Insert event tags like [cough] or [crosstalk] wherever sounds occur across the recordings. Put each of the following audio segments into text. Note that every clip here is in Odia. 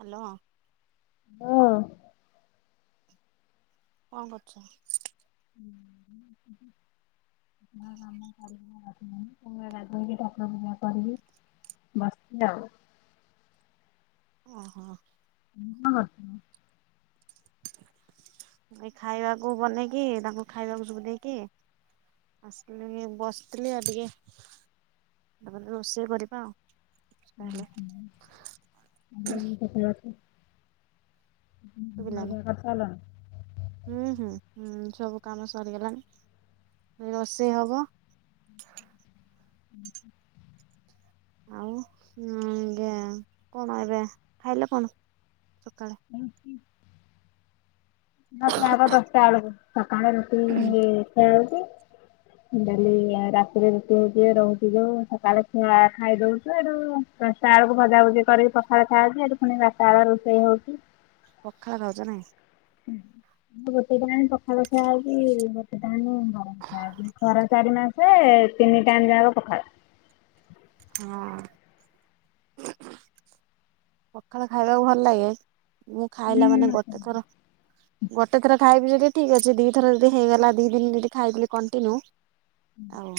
ହ୍ୟାଲୋ। ହଁ। କଣ କରୁଚ। [unintelligible] ଗାଧୋଇ କି ଠାକୁର ପୂଜା କରିବି। ବସିଚି ଆଉ। ଓହୋ। [unintelligible] ଏଇ ଖାଇବାକୁ ବନେଇକି ତାଙ୍କୁ ଖାଇବାକୁ ସବୁ ଦେଇକି ଆସିଲି ବସିଥିଲି ଆଉ ଟିକେ ତାପରେ ରୋଷେଇ କରିବା ଆଉ। ତାହେଲେ [unintelligible] ଶୁଭିଲାନି [unintelligible] ହୁଁ ହୁଁ ହୁଁ ସବୁ କାମ ସରିଗଲାଣି ଏ ରୋଷେଇ ହବ। ହୁଁ ଆଉ ଉଁ ଗା କଣ ଏବେ ଖାଇଲେ କଣ ସକାଳେ। ରୁଟିି। ନା ଖିଆହବ ଦଶଟା ବେଳକୁ ସକାଳେ ରୁଟି ଖିଆଯାଉଚି। ଡେଲି ରାତିରେ ରୁଟି ହଉଚି ଯେ ରହୁଚି ଯୋଉ ସକାଳେ ଖିଆ ଖାଇ ଦଉଚୁ ହେଟୁ ଦଶଟା ବେଳକୁ ଭଜାଭୁଜି କରିକି ପଖାଳ ଖିଆହୋଉଚି ଏଠି ପୁଣି ବାରଟା ବେଳେ ରୋଷେଇ ହଉଚି। ପଖାଳ ଖାଉଚ ନାହିଁ। ହ ଗୋଟେ ଟାଇମ୍ ପଖାଳ ଖିଆହଉଛି ଗୋଟେ ଟାଇମ୍ ଗରମ। ଖରା ଚାରି ମାସେ ତିନି ଟାଇମ୍ ଯାକ ପଖାଳ। ହଁ ପଖାଳ ଖାଇବାକୁ ଭଲ ଲାଗେ ମୁଁ ହୁଁ ଖାଇଲା ମାନେ ଗୋଟେ ଥର ଦିଆଯାଏ ଗୋଟେ ଥର ଖାଇବି ଯଦି ଠିକ୍ ଅଛି। ଦିଥର ଯଦି ହେଇଗଲା ଦି ଦିନ ଯଦି ଖାଇଦେଲି କଣ୍ଟିନ୍ୟୁ ଆଉ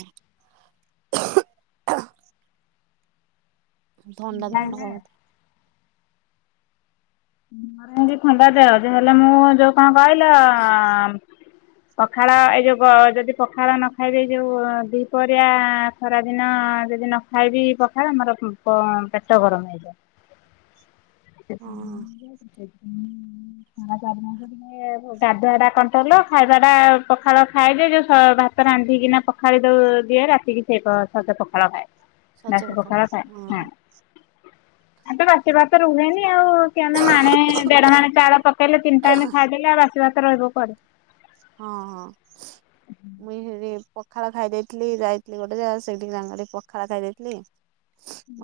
ଥଣ୍ଡା ଧରି ମୁଁ ବି ଥଣ୍ଡା ଦେହ ଯେ ହେଲେ ମୁଁ ଯୋଉ କ'ଣ କହିଲ? [unintelligible] [inaudible] ପଖାଳ ଏଇ ଯୋଉ ଯଦି ପଖାଳ ନ ଖାଇବି। ଯୋଉ ଦି ପହରିଆ ଖରା ଦିନ ଯଦି ନ ଖାଇବି ପଖାଳ ମୋର ପେଟ ଗରମ ହେଇଯିବ। [inaudible] [inaudible] ଗାଧୁଆ ଟା କଣ୍ଟୋଲ ଖାଇବା ଟା ପଖାଳ ଖାଏ ଯେ ଯୋଉ ଭାତ ରାନ୍ଧିକିନା ଖାଳି ଦିଏ ରାତିକି ସେଇ ସଜ ପଖାଳ ଖାଏ ସଜ ରାତି ପଖାଳ ହଁ ଖାଏନି। ଏ ତ ବାସି ଭାତ ରୁହେନି ଆଉ। ଆମେ ମାଣେ ଦେଢ ମଣେ ଚାଉଳ ପକେଇଲେ ତିନି ଟାଇମ ଖାଇଦେଲେ ଆଉ ବାସି ଭାତ ରହିବ କୁଆଡୁ? ହଁ ହଁ ମୁଇଁ ସେଠୀ ପଖାଳ ଖାଇ ଦେଇଥିଲି ଯାଇଥିଲି। ଗୋଟେ ଜାଗା ସେଇଠି ପଖାଳ ଖାଇ ଦେଇଥିଲି।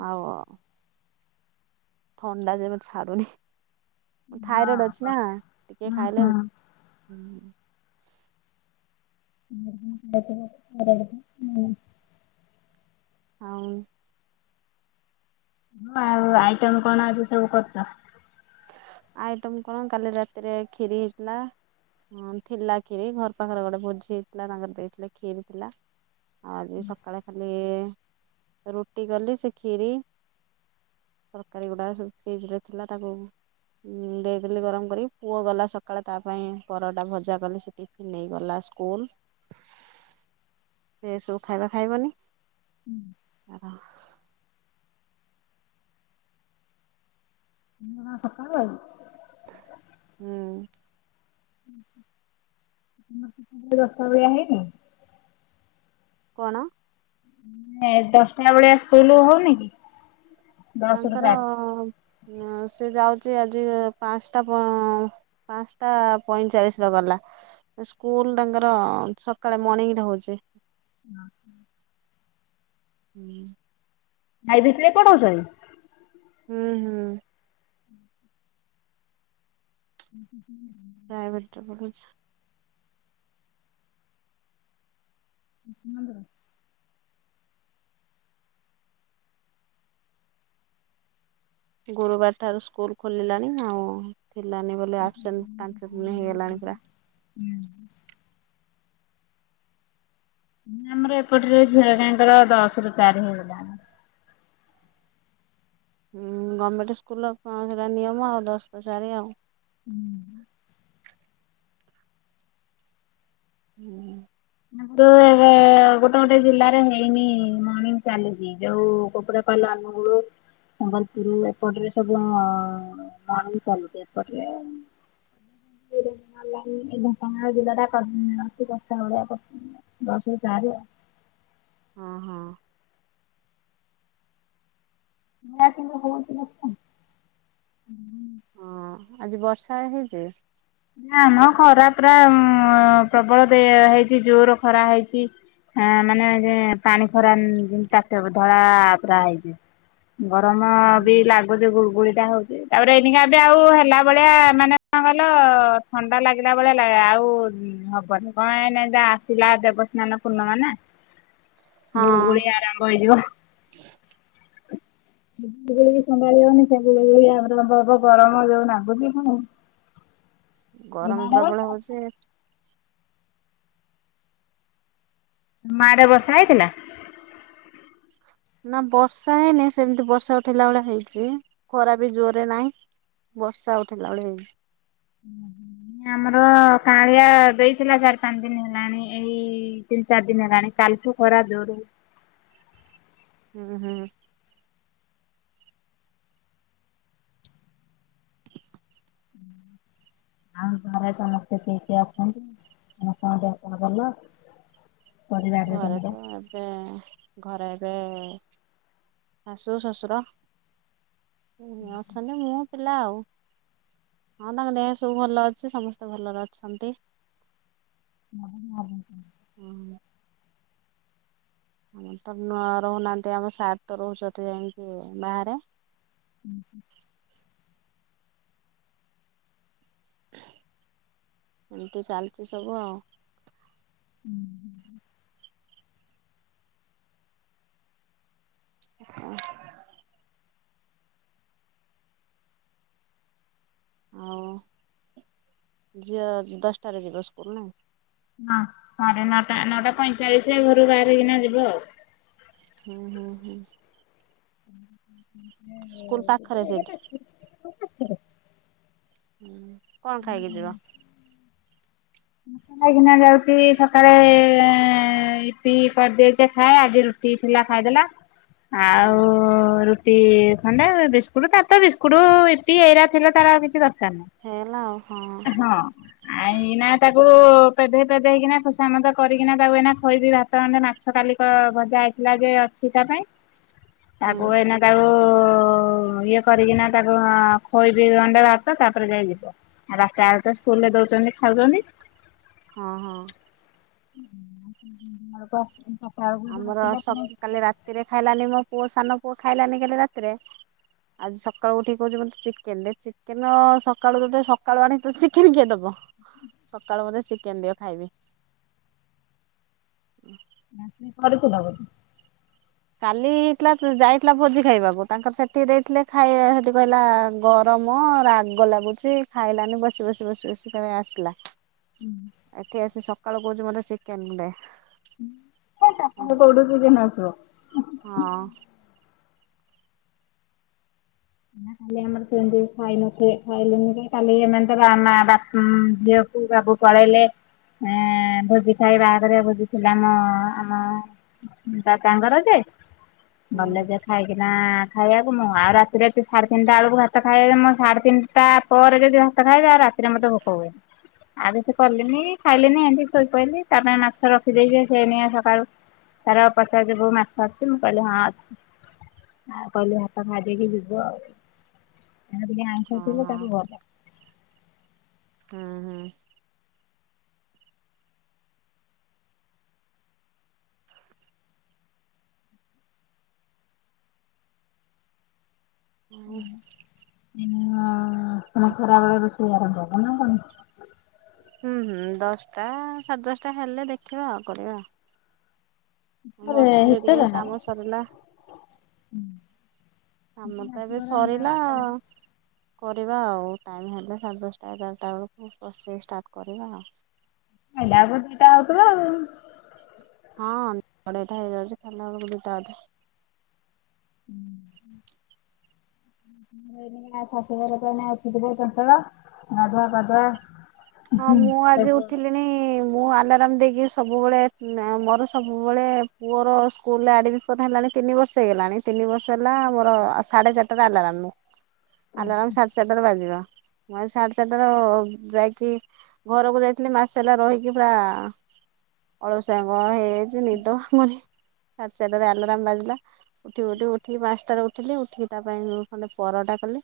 ଆଉ କୁହ ଥଣ୍ଡା ଯୋଗୁଁ ଛାଡୁନି। ଥାଇରଏଡ ଅଛି ହଁ ନା ଟିକେ ଖାଇଲେ। ହୁଁ [inaudible] ଆଉ ହଁ ଆଉ ଆଇଟମ କ'ଣ ଅଛି ସବୁ କରିଛ? ଆଇଟମ କ'ଣ? କାଲି ରାତିରେ କ୍ଷୀରି ହେଇଥିଲା। ହଁ ଥିଲା କ୍ଷୀରି ଘର ପାଖରେ ଗୋଟେ ଭୋଜି ହେଇଥିଲା ତାଙ୍କର ଦେଇଥିଲେ କ୍ଷୀରି ଥିଲା। ଆଜି ସକାଳେ ଖାଲି ରୁଟି କଲି ସେ କ୍ଷୀରି ତରକାରୀ ଗୁଡ଼ାକ ସବୁ ଫ୍ରିଜ ରେ ଥିଲା ତାକୁ ଉ ଦେଇଦେଲି ଗରମ କରିକି ପୁଅ ଗଲା ସକାଳେ ତା ପାଇଁ ପରଟା ଭଜା କରିଛି। ନେଇଗଲା ସ୍କୁଲ ଏସବୁ ଖାଇବା ଖାଇବନି। ହୁଁ ଆ [inaudible] ହୁଁ ଦଶ ଟା ବେଳିଆ ହେଇନି? କ'ଣ? ଦଶଟା ବେଳିଆ ସ୍କୁଲ ହଉନି କି? ଦଶ ରୁ ତାଙ୍କର ଚାରି ସେ ଯାଉଛି ଆଜି ପାଞ୍ଚଟା ପା ପାଞ୍ଚଟା ପଇଁଚାଳିଶ ର ଗଲା। ସ୍କୁଲ ତାଙ୍କର ସକାଳେ ମର୍ଣିଂ ରେ ହଉଛି। ହଁ ହୁଁ ଭାଇ ଭିତରେ କ'ଣ ହଉଛ? ହୁଁ ହୁଁ ହ ହୁଁ ପ୍ରାଇଭେଟ୍ ରେ ପଢୁଛି। ନ୍ଦର [inaudible] ଗୁରୁବାର ଠାରୁ ସ୍କୁଲ ଖୋଲିଲାଣି ଆଉ ଥିଲାନି ବୋ ଆପସେଣ୍ଟ ପାଞ୍ଚ ଦିନ ହେଇଗଲାଣି ପୁରା ହୁଁ ଆମର ଏପଟରେ ଝିଅ ହେଇଙ୍କର ଦଶରୁ ଚାରି ହେଇଗଲାଣି। ହୁଁ ଗମେଣ୍ଟ ସ୍କୁଲର କଣ ସେଟା ନିୟମ ଆଉ ଦଶରୁ ଚାରି ଆଉ। ହୁଁ। ହୁଁ। ନାଟୋରେ ଏବେ ଗୋଟେ ଗୋଟେ ଜିଲ୍ଲାରେ ହେଇନି ମଣିଙ୍ଗ ଚାଲିଛି। ହେଇ ଯୋଉ କୋପଡ଼ାପାଲ ଅନୁଗୁଳ ସମ୍ବଲପୁର ଏପଟରେ ସବୁ ଅ ନା ଚାଲିଛି ଏପଟରେ। [unintelligible] ଦଶରୁ ଚାରି ଆ। ହଁ ହଁ। ନା କିନ୍ତୁ ହଉଚି [unintelligible] ହଁ ଆଜି ବର୍ଷା ହେଇଛି? ନା ମ ଖରା ପ୍ରା ପ୍ରବଳ ବେ ହେଇଛି ଜୋର ଖରା ହେଇଛି। ହଁ ମାନେ ଯେ ପାଣି ଖରା ତାତେପା ଧଳା ପୁରା ହେଇଛି। ଗରମ ବି ଓହୋ ଲାଗ୍ ଉପସେ ଗୁଳଗୁଳିଟା ହଉଛି ତାପରେ ଏନିକା ବି ଆଉ ହେଲା ଭଳିଆ ମାନେ କଣ କଲ ତ ଥଣ୍ଡା ଲାଗିଲା ଭଳିଆ ଲା ଆଉ ହବନି କଣ ନାଇ ଯା ଆସିଲା ଦେବ ସ୍ନାନ ପୂର୍ଣ୍ଣମା ନା। ହଁ ଗୁଳୁଗୁଳି ଆରମ୍ଭ ହେଇଯିବ। [unintelligible] ସେତେବେଳେ ବି ସମ୍ଭାଳି ହ [unintelligible] ଗରମ ଯୋଉ ଲାଗୁଛି କଣ ଗରମ ବର୍ଷା ପ୍ରବଳ ହଉଛି। ମ ଆଡ଼େ ବର୍ଷା ହେଇଥିଲା? ନା ବର୍ଷା ହେଇନି ସେମିତି ବର୍ଷା ଉଠେଇଲା ଭଳିଆ ହେଇଛି ଖରା ବି ଜୋରେ ନାଇଁ। ବର୍ଷା ଉଠେଇଲା ଭଳି [unintelligible] ଆମର କାଁଳିଆ ଦେଇଥିଲା ଚାରି ପାଞ୍ଚ ଦିନ ହେଲାଣି ଏଇ ଦି ତିନି ଚାରି ଦିନ ହେଲାଣି କାଲିଠୁ ଖରା ଜୋରେ। ହୁଁ ହୁଁ। [unintelligible] ଆଉ ଘରେ ସମସ୍ତେ କିିଏ କିଏ ଅଛନ୍ତି ସମସ୍ତଙ୍କ ଦେହପା ଭଲ? ପରିବାରରେ ତମର? ଘରେତ ବେ ଘରେ ଏବେ ଶାଶୁ ଶଶୁର। ଅଛନ୍ତି ମୁଁ ପିଲା ଆଉ। ହଁ ତାଙ୍କ ଦେହ ସବୁ ଭଲ ଅଛି ସମସ୍ତେ ଭଲରେ ଅଛନ୍ତି। [unintelligible] କଣ ହେ ଆମର ତ ନୂଆ ରହୁନାହାନ୍ତି ଆମ ସାର୍ ତ ରହୁଛନ୍ତି ଯାଇଙ୍କି ବାହାରେ। ଉଁ ହୁଁ। ଏମିତି ଚାଲିଛି ସବୁ ଆଉ। ଉମ ହୁଁ ହୁଁ। ଆ ଆଉ ଝିଅ ଯି ଦଶଟାରେ ଯିବ ସ୍କୁଲ ନାଇ? ହଁ ସାଢ଼େ ନଅଟା ନଅଟା ପଇଁଚାଳିଶରେ ଘରୁ ବାହାରିକିନା ଯିବ ଆଉ। ହୁଁ ହୁଁ ହୁଁ। ହୁଁ ହୁଁ ସ୍କୁଲ ପାଖରେ ସେଇଠି। ଉଁ କଣ ଖାଇକି ଯିବ? ଖାଇକିନା ଯାଉଛି ସକାଳେ ଏଁ ଇପି କରିଦେଏଯେ ଖାଏ ଆଜି ରୁ [unintelligible] ଖାଇଦେଲା [inaudible] ଆଉ ର ଖଣ୍ଡେ ବିସ୍କୁଟ ତ ତ ବିସ୍କୁଟ ଏଇ ଏଇରାା ଥିଲା ତାର କିଛି ଦର ହେଇଗଲା ଆଉ ହଁ [inaudible] ହଁ ଆ ନା। ତାକୁ ପେଦେଇ ପେଧେଇକିନା ଖସାମତ କରିକିନା ତାକୁ ଏନା ଖୋଇବି ଭାତ ଖଣ୍ଡେ ନାଚ ଗତ କାିକ ମଜା ହେଇଥିଲା ଯେ ଅଛି ତା ପାଇଁ। [inaudible] ତାକୁ ଏନା ତାକୁ ଇଏ କରିକିନା ତାକୁ ଖୋଇବି ଗଣ୍ଡା ଭାତ ତାପରେ ଯାଇ ଯିବ। ଆଉ ରାତି ଆରଟା ସ୍କୁଲ ରେ ଦଉଛନ୍ତି ଖାଉଛନ୍ତି। ହଁ ହଁ। [inaudible] ଆମର ଆସିଲେ ସ ପୁଣି କାଲି ରାତିରେ ଖାଇଲାନି ମୋ ପୁଅ ସାନ ପୁଅ ଖାଇଲାନି କାଲି ରାତିରେ ଆଜି ସକାଳୁ ଠିକ କହୁଛି ମତେ ଚିକେନ ରେ ଚିକେନ ସକାଳୁ ସକାଳୁ ଆଣି ଚିକେନ କିଏ ଦବ ସକାଳ ବୋଧେ ଚିକେନ ଦିଅ ଖାଇବି। [inaudible] କାଲିଇଥିଲା ଯାଇଥିଲା ଭୋଜି ଖାଇବାକୁ ତାଙ୍କର ସେଠି ଦେଇଥିଲେ ଖାଇ ସେଠି କହିଲା ଗ ରମ ରାଗ ଲାଗୁଛି ଖାଇଲାନି ବସି ବସି ବସି ବସି ଖାଇ ଆସିଲା। [unintelligible] ଏଠି ଆସି ସକାଳୁ କହୁଛି ମୋତେ ଚିକେନେ ତାପ କୋଉଠୁ କି ଦିନ ଆସିବ। ହଁ। ଖାଲି ଆମର ସେମିତି ଖାଇନଥଥିଲେ ଖାଇଲେନି ଖାଲି ଏମ ତ ରାନା ବାପା ଝିଅ ବାବୁ ପଳେଇଲେ ଏଁ ଭୋଜି ଖାଇବା ଆଗରେ ଭୋଜିଥିଲା ଆମ ତା ତାଙ୍କର ଯେ ଗଲେ ଯେ ଖାଇକିନା ଖାଇବାକୁ ମୁଁ ଆଉ ରା ରାତି ସାଢ଼େ ତିନିଟା ବେଳକୁ ଭାତ ଖାଇବେ ମୋ ସାଢେ ତିନିଟା ପରେ ଯଦି ଭାତ ଖାଇବେ ଆଉ ରାତିରେ ମୋତେ ଭୋକ ହୁଏନି। ଆବେ ସେ କଲିନି ଖାଇଲିନି ଏମିତି ଶୋଇପହିଲି ତା ପାଇଁ ମାଛ ରଖିଦେଇଛି ସେନ ସକାଳୁ ତାର ପଚାରିବୋ ମାଛ ଆଛି ମୁଁ କହିଲି ହଁ ଅଛି, ଆଉ କହିଲି ହାତ ଖାଇ ଦେଇକି ଯ ହଁ ହଁ [unintelligible] ହଁ ହଁ। [unintelligible] [unintelligible] ହ ସେନକରାବେଳେ ରଋଷେଇ ଆରମ୍ଭବ ନା କ? ହୁଁ ହୁଁ ଦଶଟା ସାଢ଼େ ଦଶଟା ହେଲେ ଦେଖିବା ଆଉ କରିବା ଆଉ। ମୁଁ ବସିଥିଲି ହିଟର ଟିକେ ନା? କାମ ସରିଲା। [inaudible] ଆମ ତ ମାଛ ଏବେ ଭଜା ଅଣ୍ଡା ସରିଲା ଚାଲିଛି କରିବା ଆଉ ଟାଇମ ହେଲେ ସାଢ଼େ ଦଶଟା ଏଗାରଟା ବେଳକୁ ବସିକି ଷ୍ଟାର୍ଟ କରିବା ଆଉ। [unintelligible] ହଁ ବଡେଇଟା ହେଇଯାଉଛି ଖାଲି ବେଳକୁ ଦିଟାଧେ [inaudible] ଶଶୁ ଘାର ଅଛି ପସଳ ଗାଧୁଆ ପାଧୁଆ ହଁ ମୁଁ ଆଜି ଉଠିଲିଣି ମୁଁ ଆଲାର୍ମ ଦେଇକି ସବୁବେଳେ ମୋର ସବୁବେଳେ ପୁଅର ସ୍କୁଲରେ ଆଡ଼ମି ହେଲାଣି ତିନି ବର୍ଷ ହେଇଗଲାଣି ତିନି ବର୍ଷ ହେଲା ଆୋର ଆ ସାଢେ ଚାରିଟା ଆଲା ମୁଁ ଆଲାରମ୍ ସାଢେ ସାତଟାରେ ବାଜିବ ମ ସାଢ଼େ ଚାତଟାରେ ଯାଇକି ଘରକୁ ଯାଇଥିଲି ମାସେ ହେଲା ରହିକି ପୁରା ଅଳସଆଙ୍ଗ ହେଇ ଜ ନିଦୁଣି ସେରେ ଆଲରାମ ବାଜିଲା। ଉଠିବୁ ଉଠିବୁ ଉଠିକି ପାଞ୍ଚଟାରେ ଉଠିଲି ଉଠିକି ତା ପାଇଁ ମୁଁ ଖଣ୍ଡେ ପରଟା କଲି।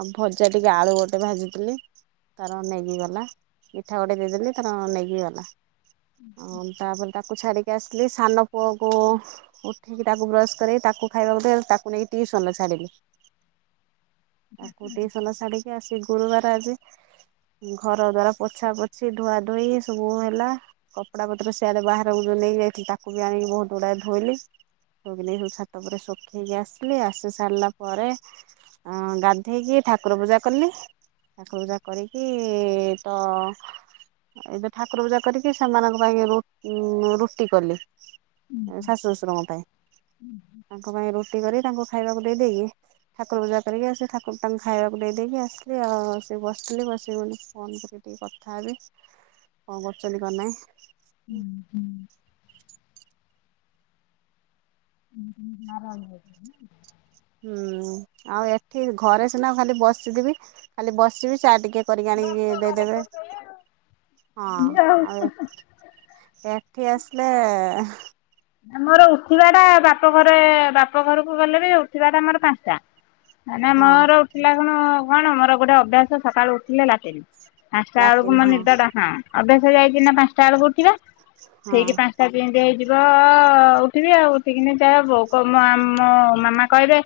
ଆଉ ଭଜା ଟିକେ ଆଳୁ ଗୋଟେ ଭାଜିଥିଲି ତାର ନେ ନେଇ ଗଲା ମିଠା ଗୋଟେ ଦେଇଦେଲି ତାର ନେଇକି ଗଲା। ଆଉ ତାପରେ ତାକୁ ଛାଡିକି ଆସିଲି ସାନ ପୁଅକୁ। ଉଠେଇକି ତାକୁ ବ୍ରଶ କରେଇ ତାକୁ ଖାଇବାକୁ ଦେ ତାକୁ ନେଇକି ଟିଉସନରେ ଛାଡ଼ିଲି। ତାକୁ ଟିଉସନ ଛାଡିକି ଆସି ଗୁରୁବାର ଆଜି। ଘର ଦ୍ୱାରା ପୋଛା ପୋଛି ଧୁଆ ଧୋଇ ସବୁ ହେଲା। କପଡା ପତ୍ର ସିଆଡେ ବାହାରକୁ ଯୋଉ ନେଇକି ଯାଇଥିଲି ତାକୁ ବି ଆଣିକି ବହୁତ ଗୁଡାଏ ଧୋଇଲି। [unintelligible] ଛାତ ଉପରେ ଶୁଖେଇକି ଆସିଲି ଆସି ସାରିଲା ପରେ। ଅ ଗାଧେଇକି ଠାକୁର ପୂଜା କଲି ଠାକୁର ପୂଜା କରି ଇ ତ। ଏଇ ଯୋଉ ଠାକୁର ପୂଜା କରିକି ସେମାନଙ୍କ ପାଇଁ ରୁ ଉଁ ରୁଟି କଲି। ଏଁ ଶାଶୁ ଶଶୁରଙ୍କ ପାଇଁ ତାଙ୍କ ପାଇଁ ରୁଟି କରିକି ତାଙ୍କୁ ଖାଇବାକୁ ଦେଇଦେଇକି। ଠାକୁର ପୂଜା କରିକି ଆ ସେ ଠାକୁର ତାଙ୍କୁ ଖାଇବାକୁ ଦେଇ ଦେଇକି ଆସିଲି ଆଉ ଆସିକି ବସିଥିଲି ବସିି [unintelligible] ଫୋନ କରି ଟିକେ କଥା ହେବି କଣ କରୁଛନ୍ତି କଣ ନାହିଁ। ହୁଁ ହୁଁ। [inaudible] ହୁଁ ଆଉ ଏଠି ଘରେ ସିନା ଖାଲି ବସିଥିବି ଖାଲି ବସିବି ଚା ଟିକେ। କରିକି ଆଣିକି ଦେଇ ଦେବେ ହଁ ଆଉ। ଏଠି ଆସିଲେ। ଆମର ଉଠିବା ଟା ବାପ ଘରେ ବାପ ଘରକୁ ଗଲେ ବି ଉଠିବା ଟା ମୋର ପାଞ୍ଚଟା। ମାନେ ହଁ ମୋର ଉଠିଲା ଖିଣୁ କଣ ମୋର ଗୋଟେ ଅଭ୍ୟାସ ସକାଳୁ ଉଠିଲେ ଲାଟିନ। ପାଞ୍ଚଟା ବେଳକୁ ଲାଟିନ୍ ମୋ ହଁ ନିଦ ଟା ହଁ ଅଭ୍ୟାସ ହେଇଯାଇଛିି ନା ପାଞ୍ଚଟା ବେଳକୁ ଉଠିବା ହଁ ଠୀକି ପାଞ୍ଚ ପାଞ୍ଚ ଟା କେମିତି ହେଇଯିବ। ତ ଉଠିବି ଆଉ ଉଠିକିନି ଯାହା ବୋଉ କ ମ ଆମ ମାମା କହିବେ।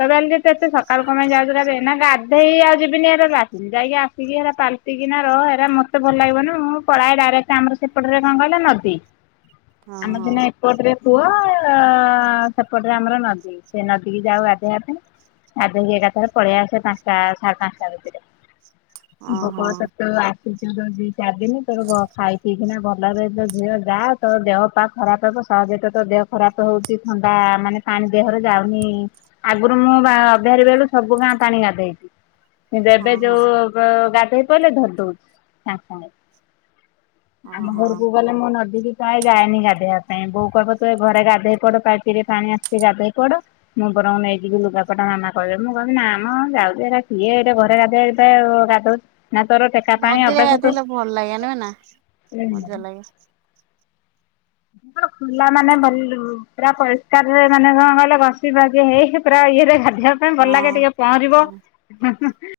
କହିବେ ଆଲେ ତୁ ସକାଳ କୁ କଣ ପାଇଁ ଯାଉଛୁ ଗାଧେଇ ନା ଗାଧେଇବାକୁ ଯିବିନି ଏବେ ଲାଟିନି ଯାଇକି ଆସିକି ଏରା ପାଲ ଟି କିନା ରହ୍ ଏରା ମତେ ଭଲ ଲାଗିବନି ମୁଁ ପଳାଏ ଡାଇରେକ୍ଟ ଆମର ସେପଟରେ କଣ କହିଲ ନଦୀ। ଆମର ହଁ ଦିନେ ଏପଟରେ କୂଅ ସେପଟରେ ଆମର ନଦୀ ସେ ନଦୀ କି ଯାଉ ଗାଧେଇବା ପାଇଁ। ଗାଧେଇକି ଏକାଥରେ ପଳେଇ ଆସେ ପାଞ୍ଚଟା ସାଢେ ପାଞ୍ଚଟା ଭିତରେ ହଁ ଭୋକ ହଁ ହଁ ହଉଥିବ ତୁ ଆ [unintelligible] ଯଉ ଦି ଚାରି ଦିନ ତୋର ଗ ଖାଇ ପିଇକିନା ଭଲରେ ତ ଝିଅ ଯା ତୋ ଦେହ ପା ଖରାପ ହେବ ସହଜେ ତ ତୋ ଦେହ ଖରାପ ହଉଛି ଥଣ୍ଡା ମାନେ ପାଣି ଦେହରେ ଯାଉନି। ଆଗରୁ ମୁଁ ବା [unintelligible] ବେଳୁ ସବୁ ଗାଁ ପାଣି ଗାଧେଇଚି। ଏବେ ହଁ ହଁ ଯୋଉ ଗ ଗାଧଇ ପଇଲେ ଧରିଦଉଛି ସାଙ୍ଗେ ସାଙ୍ଗେ। ହଁ ଆମ ହଁ ଘରକୁ ଗଲେ ମୁଁ ନଦୀ କିି ପ୍ରାୟେ ଯାଏନି ଗା ଗାଧେଇବା ପାଇଁ ବୋଉ କହିବ ତୁ ଏଇ ଘରେ ଗାଧେଇ ପଡ ପାଇପରେ ପାଣି ଆଶୁଛି ଗାଧେଇ ପଡ। ମୁଁ ବରଂ ନେଇଯିବି ଲୁଗାପଟା ମାମା କହିବେ ମୁଁ କହିମି ନା ମ ଯାଉଛି ଏଟା କିିଏ ଏଇଟା ଘରେ ଗାଧେଇ [unintelligible] ଗାଧାଉଚି ନା ତୋର ଠେକା ପାଣି ନଦୀରେ ଅଭ୍ୟାସ ତୁ ଗାଧେଇଲେ ଭଲ ଲାଗେନି ନା ଉଁ ହୁଁ। ମଜା ଲାଗେ ଖୁଲା ମାନେ ଭଲ ପୁରା ପରିଷ୍କାରରେ ମାନେ କଣ କହିଲ ଘସି ମାଜି ହେଇକି ପୁରା ଇଏରେ ଗାଧେଇବା ପାଇଁ ଭଲ ହଁ ଲାଗେ ଟିକେ ପହଁରିବ ହଁ ହୁଁ ହୁଁ।